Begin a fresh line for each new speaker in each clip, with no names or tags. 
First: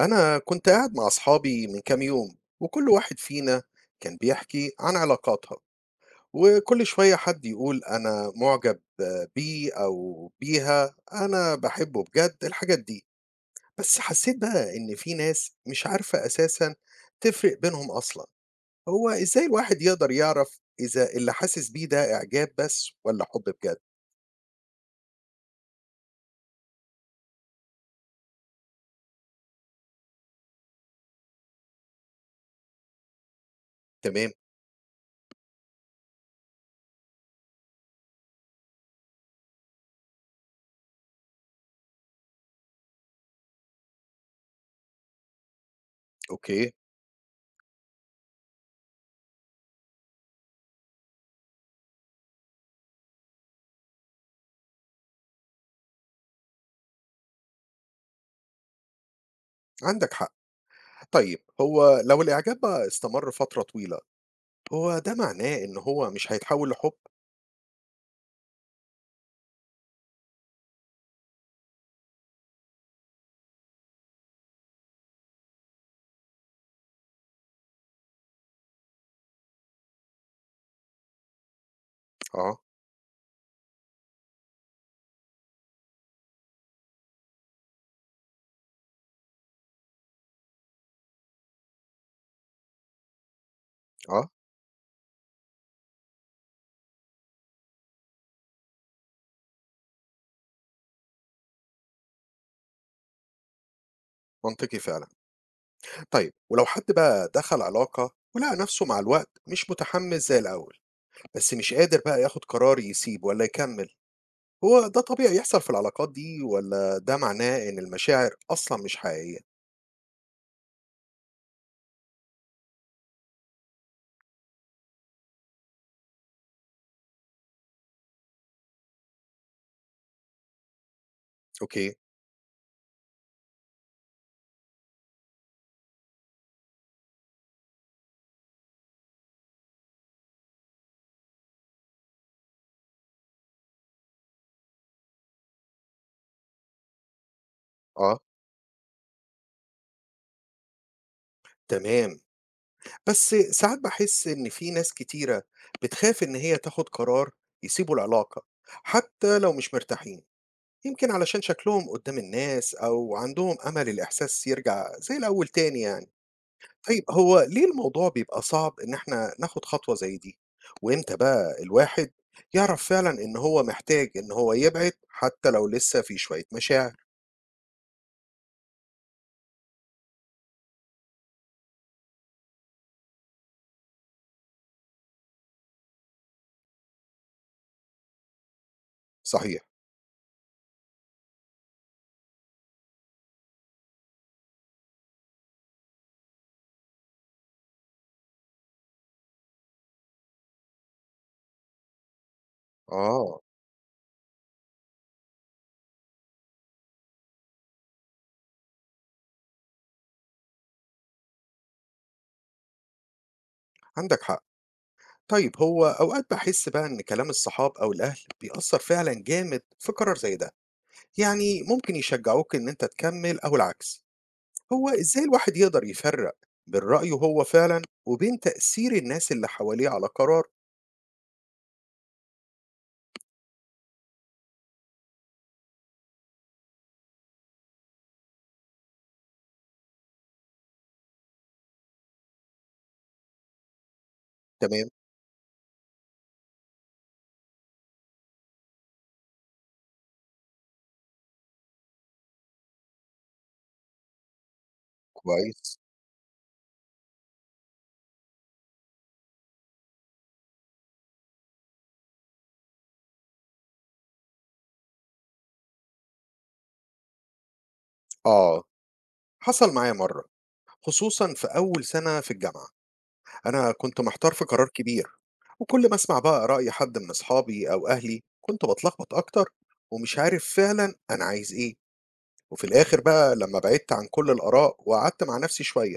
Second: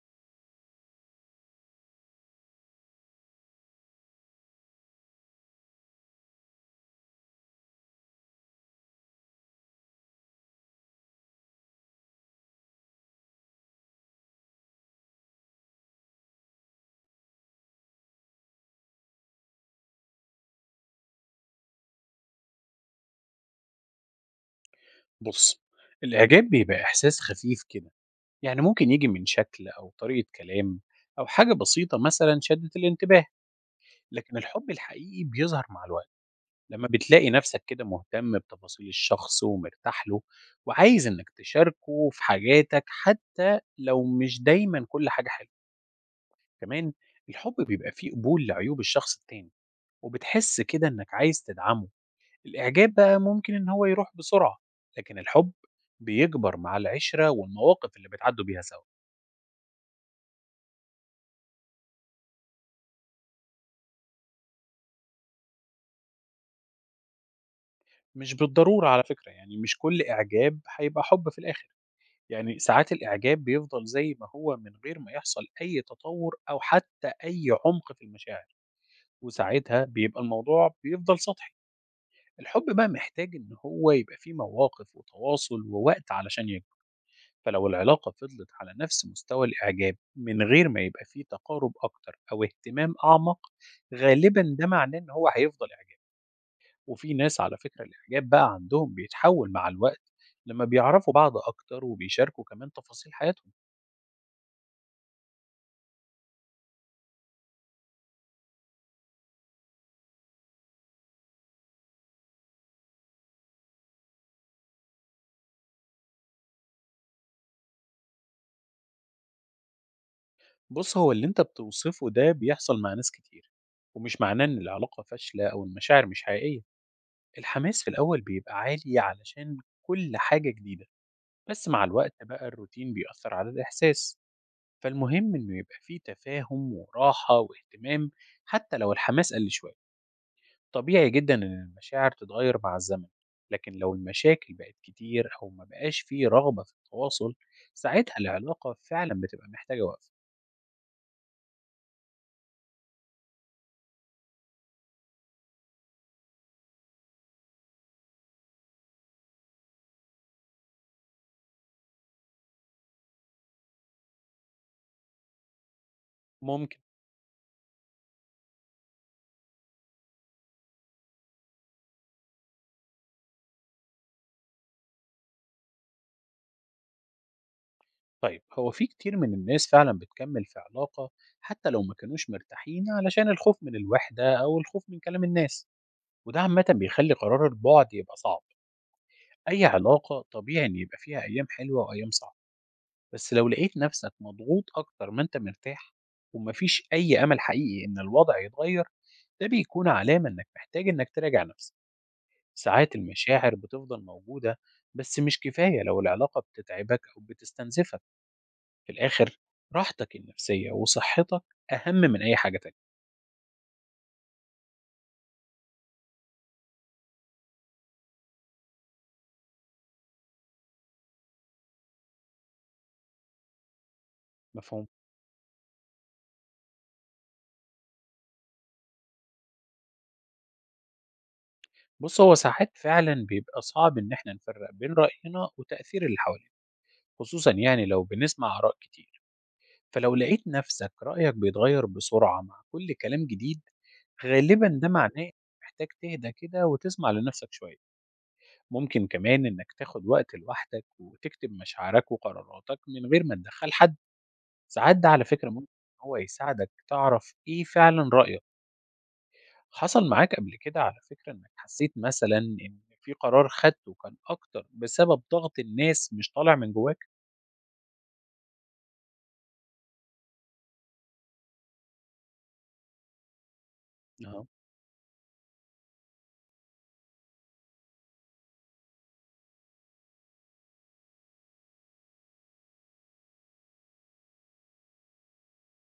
أنا كنت قاعد مع أصحابي من كام يوم وكل واحد فينا كان بيحكي عن علاقاتها، وكل شوية حد يقول أنا معجب بيه أو بيها، أنا بحبه بجد، الحاجات دي. بس حسيت بقى إن في ناس مش عارفة أساسا تفرق بينهم أصلا. هو إزاي الواحد يقدر يعرف إذا اللي حاسس بيه ده إعجاب بس ولا حب بجد؟
بُص، الإعجاب بيبقى إحساس خفيف كده، يعني ممكن ييجي من شكل أو طريقة كلام أو حاجة بسيطة مثلًا شدت الانتباه،
تمام.
لكن الحب الحقيقي بيظهر مع الوقت، لما بتلاقي نفسك كده مهتم بتفاصيل الشخص ومرتاح له وعايز إنك تشاركه في حاجاتك حتى لو مش دايمًا كل حاجة حلوة،
أوكي.
كمان الحب بيبقى فيه قبول لعيوب الشخص التاني وبتحس كده إنك عايز تدعمه. الإعجاب بقى ممكن إن هو يروح بسرعة لكن الحب بيكبر مع العشرة والمواقف اللي بتعدوا بيها سوا.
عندك حق. طيب هو لو الإعجاب بقى استمر فترة طويلة، هو ده معناه إن هو مش هيتحول لحُب؟
مش بالضرورة على فكرة، يعني مش كل إعجاب هيبقى حب في الآخر، يعني ساعات الإعجاب بيفضل زي ما هو من غير ما يحصل أي تطور أو حتى أي عمق في المشاعر، وساعتها بيبقى الموضوع بيفضل سطحي.
آه.
الحب بقى محتاج إن هو يبقى فيه مواقف وتواصل ووقت علشان يكبر، فلو العلاقة فضلت على نفس مستوى الإعجاب من غير ما يبقى فيه تقارب أكتر أو اهتمام أعمق،
آه.
غالبا ده معناه إن هو هيفضل إعجاب. وفي ناس على فكرة الإعجاب بقى عندهم بيتحول مع الوقت لما بيعرفوا بعض أكتر وبيشاركوا كمان تفاصيل حياتهم.
منطقي فعلًا. طيب ولو حد بقى دخل علاقة ولقى نَفْسه مع الوقت مش متحمِّس زي الأول، بس مش قادر بقى ياخُد قرار يسيب والّا يكمّل، هو ده طبيعي يحصل في العلاقات دي والّا ده معناه إن المشاعر أصلًا مش حقيقية؟
بص، هو اللي أنت بتوصفه ده بيحصل مع ناس كتير، ومش معناه إن العلاقة فاشلة أو المشاعر مش حقيقية. الحماس في الأول بيبقى عالي علشان كل حاجة جديدة، بس مع
أوكي.
الوقت بقى الروتين بيأثر على الإحساس. فالمهم إنه يبقى فيه تفاهم وراحة واهتمام حتى لو الحماس قل شوية. طبيعي جدا إن المشاعر تتغير مع الزمن، لكن لو المشاكل بقت كتير أو ما بقاش فيه رغبة في التواصل، ساعتها
آه.
العلاقة فعلا بتبقى محتاجة وقف.
تمام. بس ساعات باحس إن في ناس كتيرة بتخاف إن هي تاخُد قرار يسيبوا العلاقة، حتّى لو مش مرتاحين. يمكن علشان شكلهم قدّام الناس أو عندهم أمل الإحساس يرجع زي الأول تاني يعني.
ممكن.
طيب هو ليه الموضوع بيبقى صعب إن إحنا ناخد خطوة زي دي؟ وإمتى بقى الواحد يعرف فعلًا إن هو محتاج إن هو يبعد حتى لو لسه في شوية مشاعر؟
طيب، هو في كتير من الناس فعلا بتكمل في علاقة حتى لو ما كانوش مرتاحين علشان الخوف من الوحدة أو الخوف من كلام الناس، وده عامة بيخلي قرار البعد يبقى صعب.
صحيح.
أي علاقة طبيعي إن يبقى فيها أيام حلوة وأيام صعبة، بس لو لقيت نفسك مضغوط أكتر ما أنت مرتاح ومفيش أي أمل حقيقي إن الوضع يتغير، ده بيكون علامة إنك محتاج إنك تراجع نفسك. ساعات
آه.
المشاعر بتفضل موجودة بس مش كفاية لو العلاقة بتتعبك أو بتستنزفك. في الآخر راحتك النفسية وصحتك أهم من أي حاجة تانية.
عندك حق. طيب هو أوقات باحس بقى إن كلام الصحاب أو الأهل بيأثّر فعلًا جامد في قرار زي ده، يعني ممكن يشجعوك إن أنت تكمّل أو العكس.
مفهوم؟
هو إزاي الواحد يقدر يفرق بين رأيه هو فعلا وبين تأثير الناس اللي حواليه على قرار؟
بص، هو ساعات فعلا بيبقى صعب إن إحنا نفرق بين رأينا وتأثير اللي حوالينا، خصوصا يعني لو بنسمع آراء كتير. فلو لقيت نفسك رأيك بيتغير بسرعة مع كل كلام جديد، غالبا ده
تمام.
معناه إنك محتاج تهدى كده وتسمع لنفسك شوية. ممكن كمان إنك تاخد وقت لوحدك وتكتب مشاعرك وقراراتك من غير ما تدخل حد. ساعات ده على فكرة ممكن
كويس.
إن هو يساعدك تعرف إيه فعلا رأيك. حصل معاك قبل كده على فكرة إنك حسيت مثلا إن في قرار خدته كان أكتر بسبب ضغط الناس مش طالع من جواك؟
آه، حصل معايا مرة، خصوصا في أول سنة في الجامعة. أنا كنت محتار في
أها.
قرار كبير، وكل ما أسمع بقى رأي حد من أصحابي أو أهلي كنت بتلخبط أكتر، ومش عارف فعلا أنا عايز إيه. وفي الآخر بقى لما بعدت عن كل الآراء وقعدت مع نفسي شوية،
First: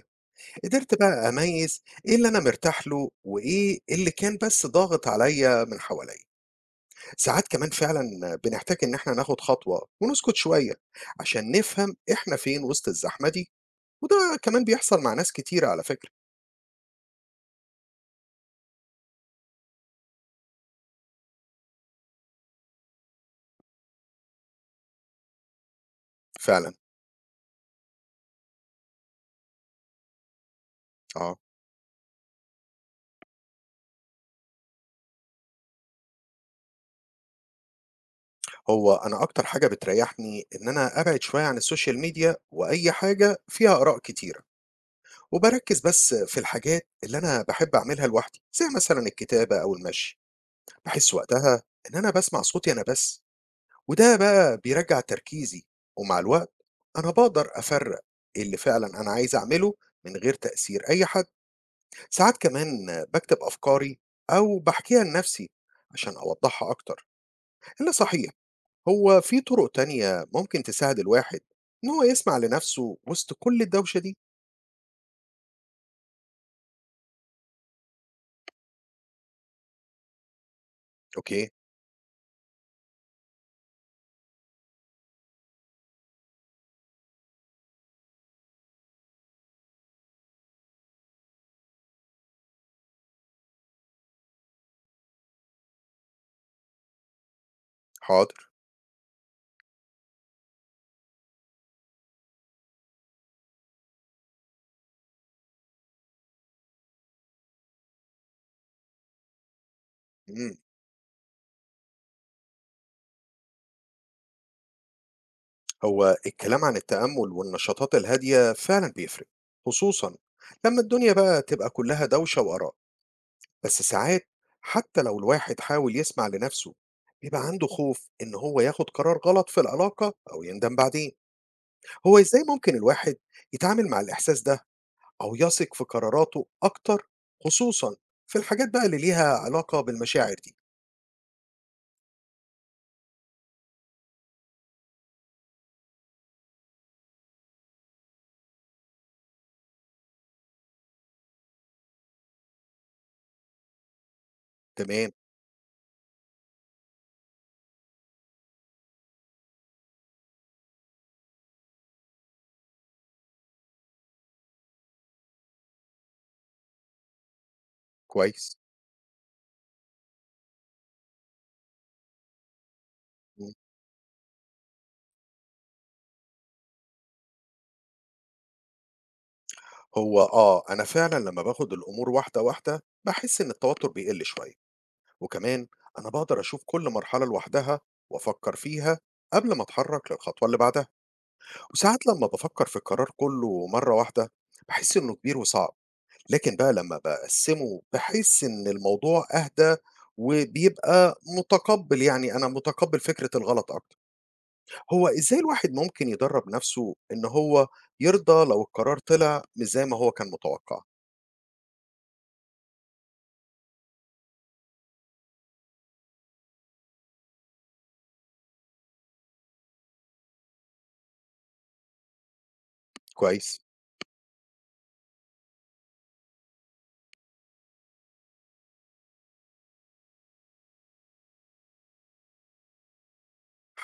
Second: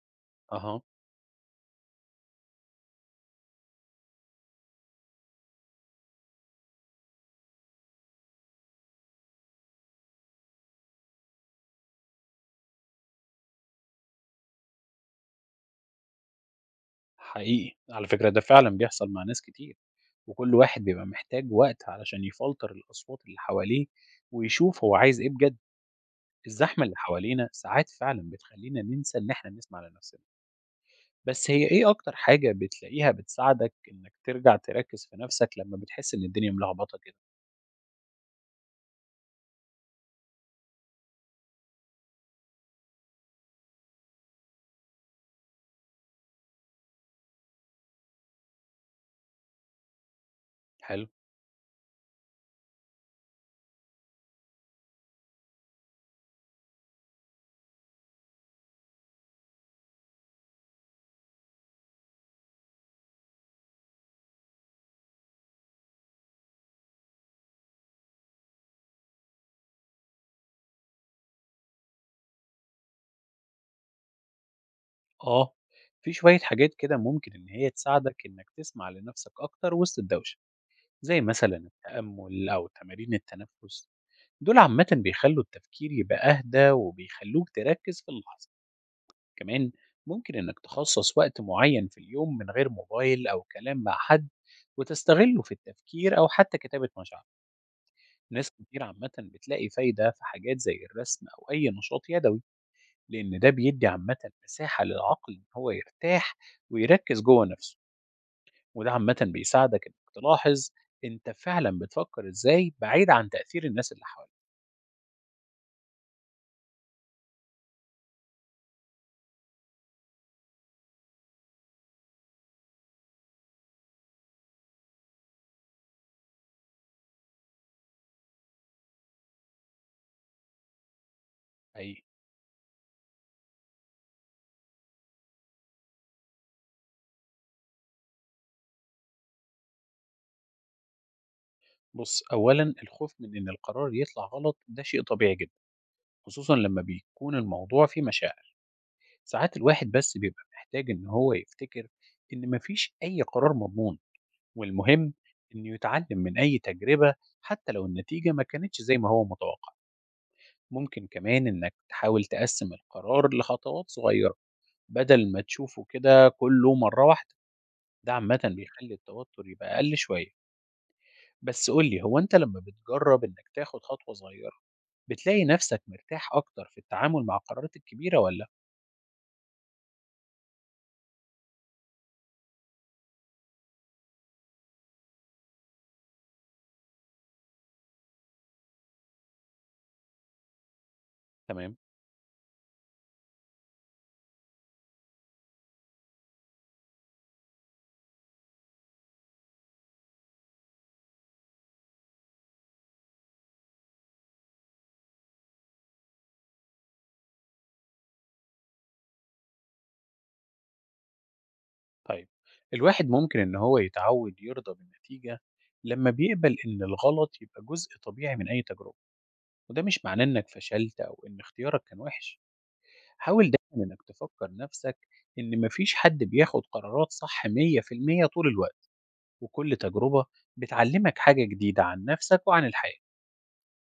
أها.
قدرت بقى أميز إيه اللي أنا مرتاح له وإيه اللي كان بس ضاغط عليا من حواليا. ساعات كمان فعلا بنحتاج إن إحنا ناخد خطوة ونسكت شوية عشان نفهم إحنا فين وسط الزحمة دي، وده كمان بيحصل مع ناس كتير على فكرة.
حقيقي، على فكرة ده فعلًا بيحصل مع ناس كتير، وكل واحد بيبقى محتاج وقت علشان يفلتر الأصوات اللي حواليه، ويشوف هو عايز إيه بجد،
فعلا.
الزحمة اللي حوالينا ساعات فعلًا بتخلّينا ننسى إن إحنا نسمع لنفسنا،
اه.
بس هي إيه أكتر حاجة بتلاقيها بتساعدك إنك ترجع تركّز في نفسك لمّا بتحس إن الدنيا ملخبطة كده؟
هو أنا أكتر حاجة بتريحني إن أنا أبعد شوية عن السوشيال ميديا وأي حاجة فيها آراء كتيرة، وبركز بس في الحاجات اللي أنا بحب أعملها لوحدي زي مثلا الكتابة أو المشي.
حلو.
بحس وقتها إن أنا بسمع صوتي أنا بس، وده بقى بيرجّع تركيزي، ومع الوقت أنا باقدر أفرّق إيه اللي فعلًا أنا عايز أعمله من غير تأثير أي حد. ساعات كمان باكتب أفكاري أو باحكيها لنفسي عشان أوضّحها أكتر. إلا صحيح، هو في طُرق تانية ممكن تساعد الواحد إن هو يسمع لنفسه وسط كل الدوشة دي؟
آه، في شوية حاجات كده ممكن إن هي تساعدك إنك تسمع لنفسك أكتر وسط الدوشة. زي
أوكي.
مثلا التأمل أو تمارين التنفس، دول عامة بيخلوا التفكير يبقى أهدى وبيخلوك تركز في اللحظة. كمان ممكن إنك تخصص وقت معين في اليوم من غير موبايل أو كلام مع حد وتستغله في التفكير أو حتى كتابة مشاعر.
حاضر.
ناس كتير عامة بتلاقي فايدة في حاجات زي الرسم أو أي نشاط يدوي، لأن ده بيدي عامة مساحة للعقل إن هو يرتاح ويركز جوه نفسه، وده عامةً بيساعدك إنك
إمم،
تلاحظ أنت فعلًا بتفكر إزاي بعيد عن تأثير الناس اللي حواليك.
هو الكلام عن التأمُّل والنشاطات الهادية فعلًا بيفرق، خصوصًا لمّا الدنيا بقى تبقى كلّها دوشة وآراء. بس ساعات حتى لو الواحد حاول يسمع لنفسه بيبقى عنده خوف إن هو ياخد قرار غلط في العلاقة أو يندم بعدين.
حقيقي.
هو إزاي ممكن الواحد يتعامل مع الإحساس ده أو يثق في قراراته أكتر، خصوصا في الحاجات بقى اللي ليها علاقة بالمشاعر دي؟
بُص، أولًا الخوف من إن القرار يطلع غلط ده شيء طبيعي جدًا، خصوصًا لمّا بيكون الموضوع فيه مشاعر. ساعات الواحد بس بيبقى محتاج إن هو يفتكر إن ما فيش أي قرار مضمون،
تمام.
والمهم إنه يتعلم من أي تجربة حتى لو النتيجة ما كانتش زي ما هو متوقع. ممكن كمان إنك تحاول تقسّم القرار لخطوات صغيرة بدل ما تشوفه كده كله مرة واحدة. ده عامةً
كويس.
بيخلّي التوتر يبقى أقل شوية، بس قُل لي هو أنت لمّا بتجرّب إنك
مم.
تاخد خطوة صغيرة، بتلاقي نَفْسك مرتاح أكتر في التعامل مع القرارات الكبيرة والّا؟
هو آه أنا فعلا لما باخد الأمور واحدة واحدة بحس إن التوتر بيقل شوية، وكمان أنا بقدر أشوف كل مرحلة لوحدها وأفكر فيها قبل ما أتحرك للخطوة اللي بعدها.
تمام،
وساعات لما بفكر في القرار كله مرة واحدة بحس إنه كبير وصعب، لكن بقى لما بقسمه بحس إن الموضوع أهدى، وبيبقى متقبل، يعني أنا متقبل فكرة الغلط أكتر. هو إزاي الواحد ممكن يدرب نفسه إن هو يرضى لو القرار طلع مش زي ما هو كان متوقع؟
طيب الواحد ممكن إن هو يتعوّد يرضى بالنتيجة لمّا بيقبل إن الغلط يبقى جزء طبيعي من أي تجربة، وده مش معناه إنك فشلت أو إن اختيارك كان وِحِش، حاول
كويس.
دايمًا إنك تفكّر نَفْسك إن ما فيش حد بياخد قرارات صح 100% طول الوقت، وكل تجربة بتعلّمك حاجة جديدة عن نَفْسك وعن الحياة.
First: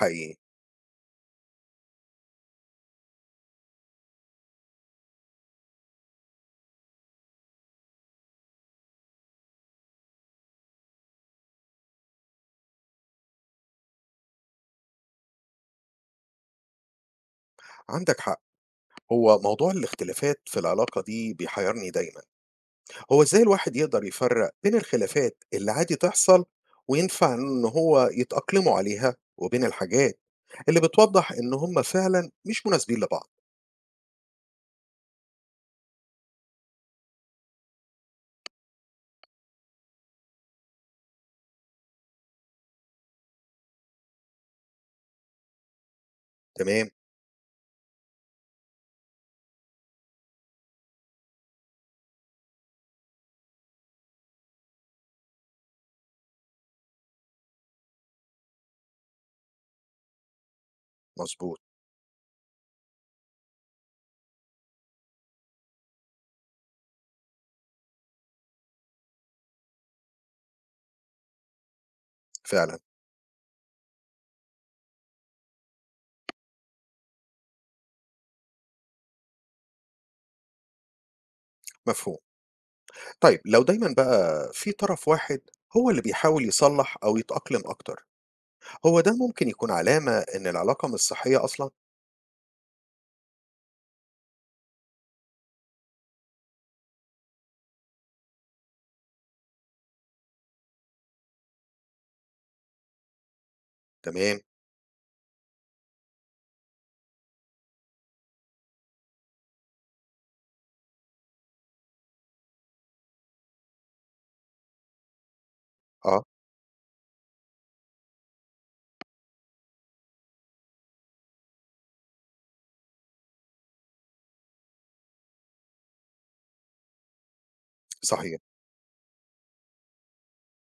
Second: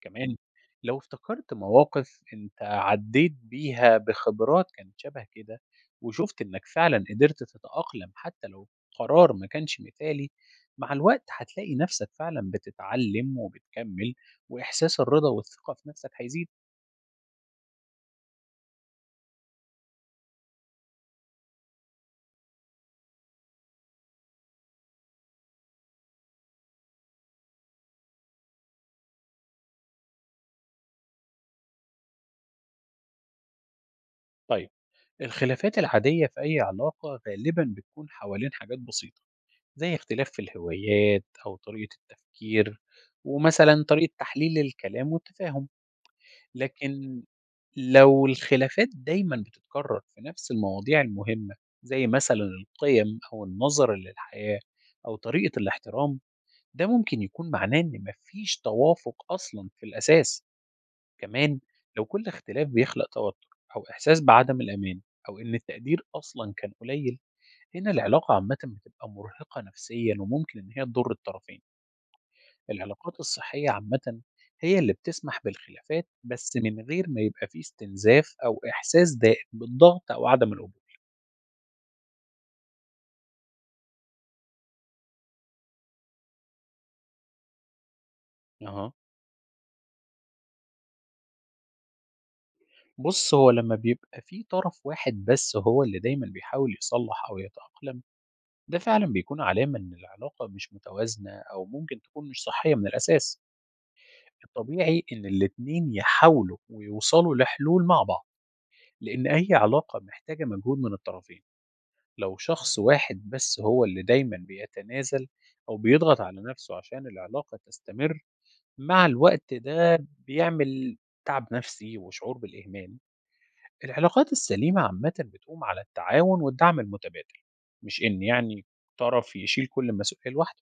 كمان لو افتكرت مواقف أنت عدّيت بيها بخبرات كانت شبه كده، وشُفت إنك فعلًا قدرت تتأقلم حتى لو قرار ما كانش مثالي، مع الوقت هتلاقي نفسك فعلًا بتتعلم وبتكمّل، وإحساس الرضا والثقة في نفسك هيزيد.
عندك حق. هو موضوع الاختلافات في العلاقة دي بيحيرني دايما. هو ازاي الواحد يقدر يفرق بين الخلافات اللي عادي تحصل وينفع ان هو يتأقلموا عليها، وبين الحاجات اللي بتوضح ان هم فعلا مش مناسبين لبعض؟
طيب الخلافات العادية في أي علاقة غالبًا بتكون حوالين حاجات بسيطة، زي اختلاف في الهوايات أو طريقة التفكير، ومثلًا طريقة تحليل الكلام والتفاهم.
تمام.
لكن لو الخلافات دايمًا بتتكرر في نفس المواضيع المهمة، زي مثلًا القيم أو النظرة للحياة أو طريقة الاحترام، ده ممكن يكون معناه إن ما فيش توافق أصلًا في الأساس، كمان
مظبوط.
لو كل اختلاف بيخلق توتر أو إحساس بعدم الأمان أو إن التقدير أصلًا كان قليل، هنا العلاقة عامةً بتبقى مرهقة نفسيًا وممكن إن هي تضر الطرفين.
فعلا.
العلاقات الصحية عامةً هي اللي بتسمح بالخلافات، بس من غير ما يبقى في استنزاف أو إحساس دائم بالضغط أو عدم القبول.
مفهوم. طيب لو دايما بقى في طرف واحد هو اللي بيحاول يصلح او يتأقلم اكتر،
أها.
هو ده ممكن يكون علامة ان العلاقة مش صحية اصلا؟
بُص، هو لمّا بيبقى في طرف واحد بس هو اللي دايمًا بيحاول يصلّح أو يتأقلم، ده فعلًا بيكون علامة إن العلاقة مش متوازنة أو ممكن تكون مش صحية من الأساس.
تمام.
الطبيعي إن الاتنين يحاولوا ويوصلوا لحلول مع بعض، لأن أي علاقة محتاجة مجهود من الطرفين. لو شخص واحد بس هو اللي دايما بيتنازل أو بيضغط
اه.
على نفسه عشان العلاقة تستمر، مع الوقت ده بيعمل تعب نفسي وشعور بالإهمال. العلاقات السليمة عامة بتقوم على التعاون والدعم المتبادل، مش إن
صحيح.
طرف يشيل كل المسؤولية لوحده.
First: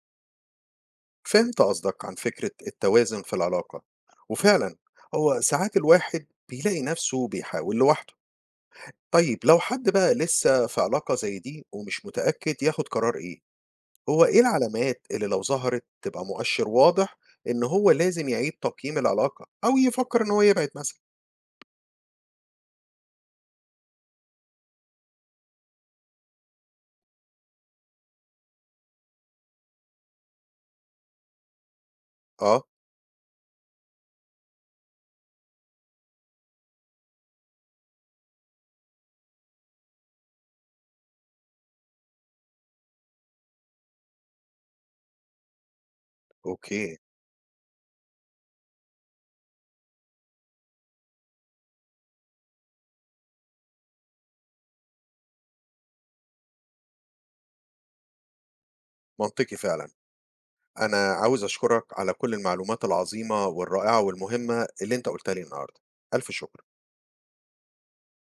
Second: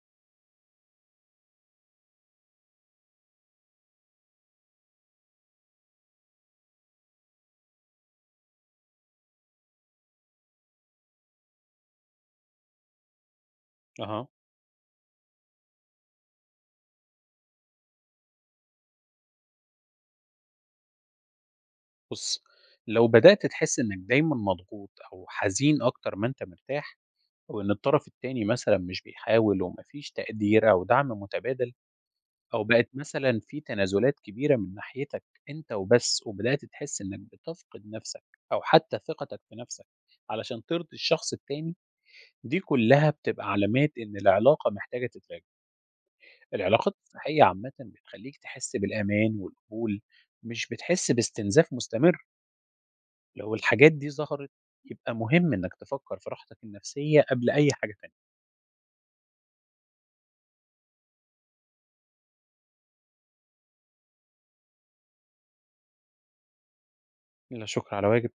فهمت قصدك عن فكرة التوازن في العلاقة، وفعلا هو ساعات الواحد بيلاقي نفسه بيحاول لوحده. طيب لو حد بقى لسه في علاقة زي دي ومش متأكد ياخد قرار إيه، هو
أها.
إيه العلامات اللي لو ظهرت تبقى مؤشر واضح إن هو لازم يعيد تقييم العلاقة أو يفكر إن هو يبعد مثلا؟
بص، لو بدأت تحس إنك دايما مضغوط أو حزين أكتر ما أنت مرتاح، أو إن الطرف التاني مثلا مش بيحاول ومفيش تقدير أو دعم متبادل، أو
آه.
بقت مثلًا في تنازلات كبيرة من ناحيتك أنت وبس، وبدأت تحس إنك بتفقد نفسك أو حتى ثقتك في نفسك علشان ترضي الشخص التاني، دي كلها بتبقى علامات إن العلاقة محتاجة تتراجع. العلاقات
أوكي.
الصحية عامةً بتخلّيك تحس بالأمان والقبول، مش بتحس باستنزاف مستمر. لو الحاجات دي ظهرت، يبقى مهم إنك تفكر في راحتك النفسية قبل أي حاجة تانية.
منطقي فعلا. أنا عاوز أشكرك على كل المعلومات العظيمة والرائعة والمهمة اللي أنت قلتها لي النهاردة، ألف شكر.
لا شكر على واجب.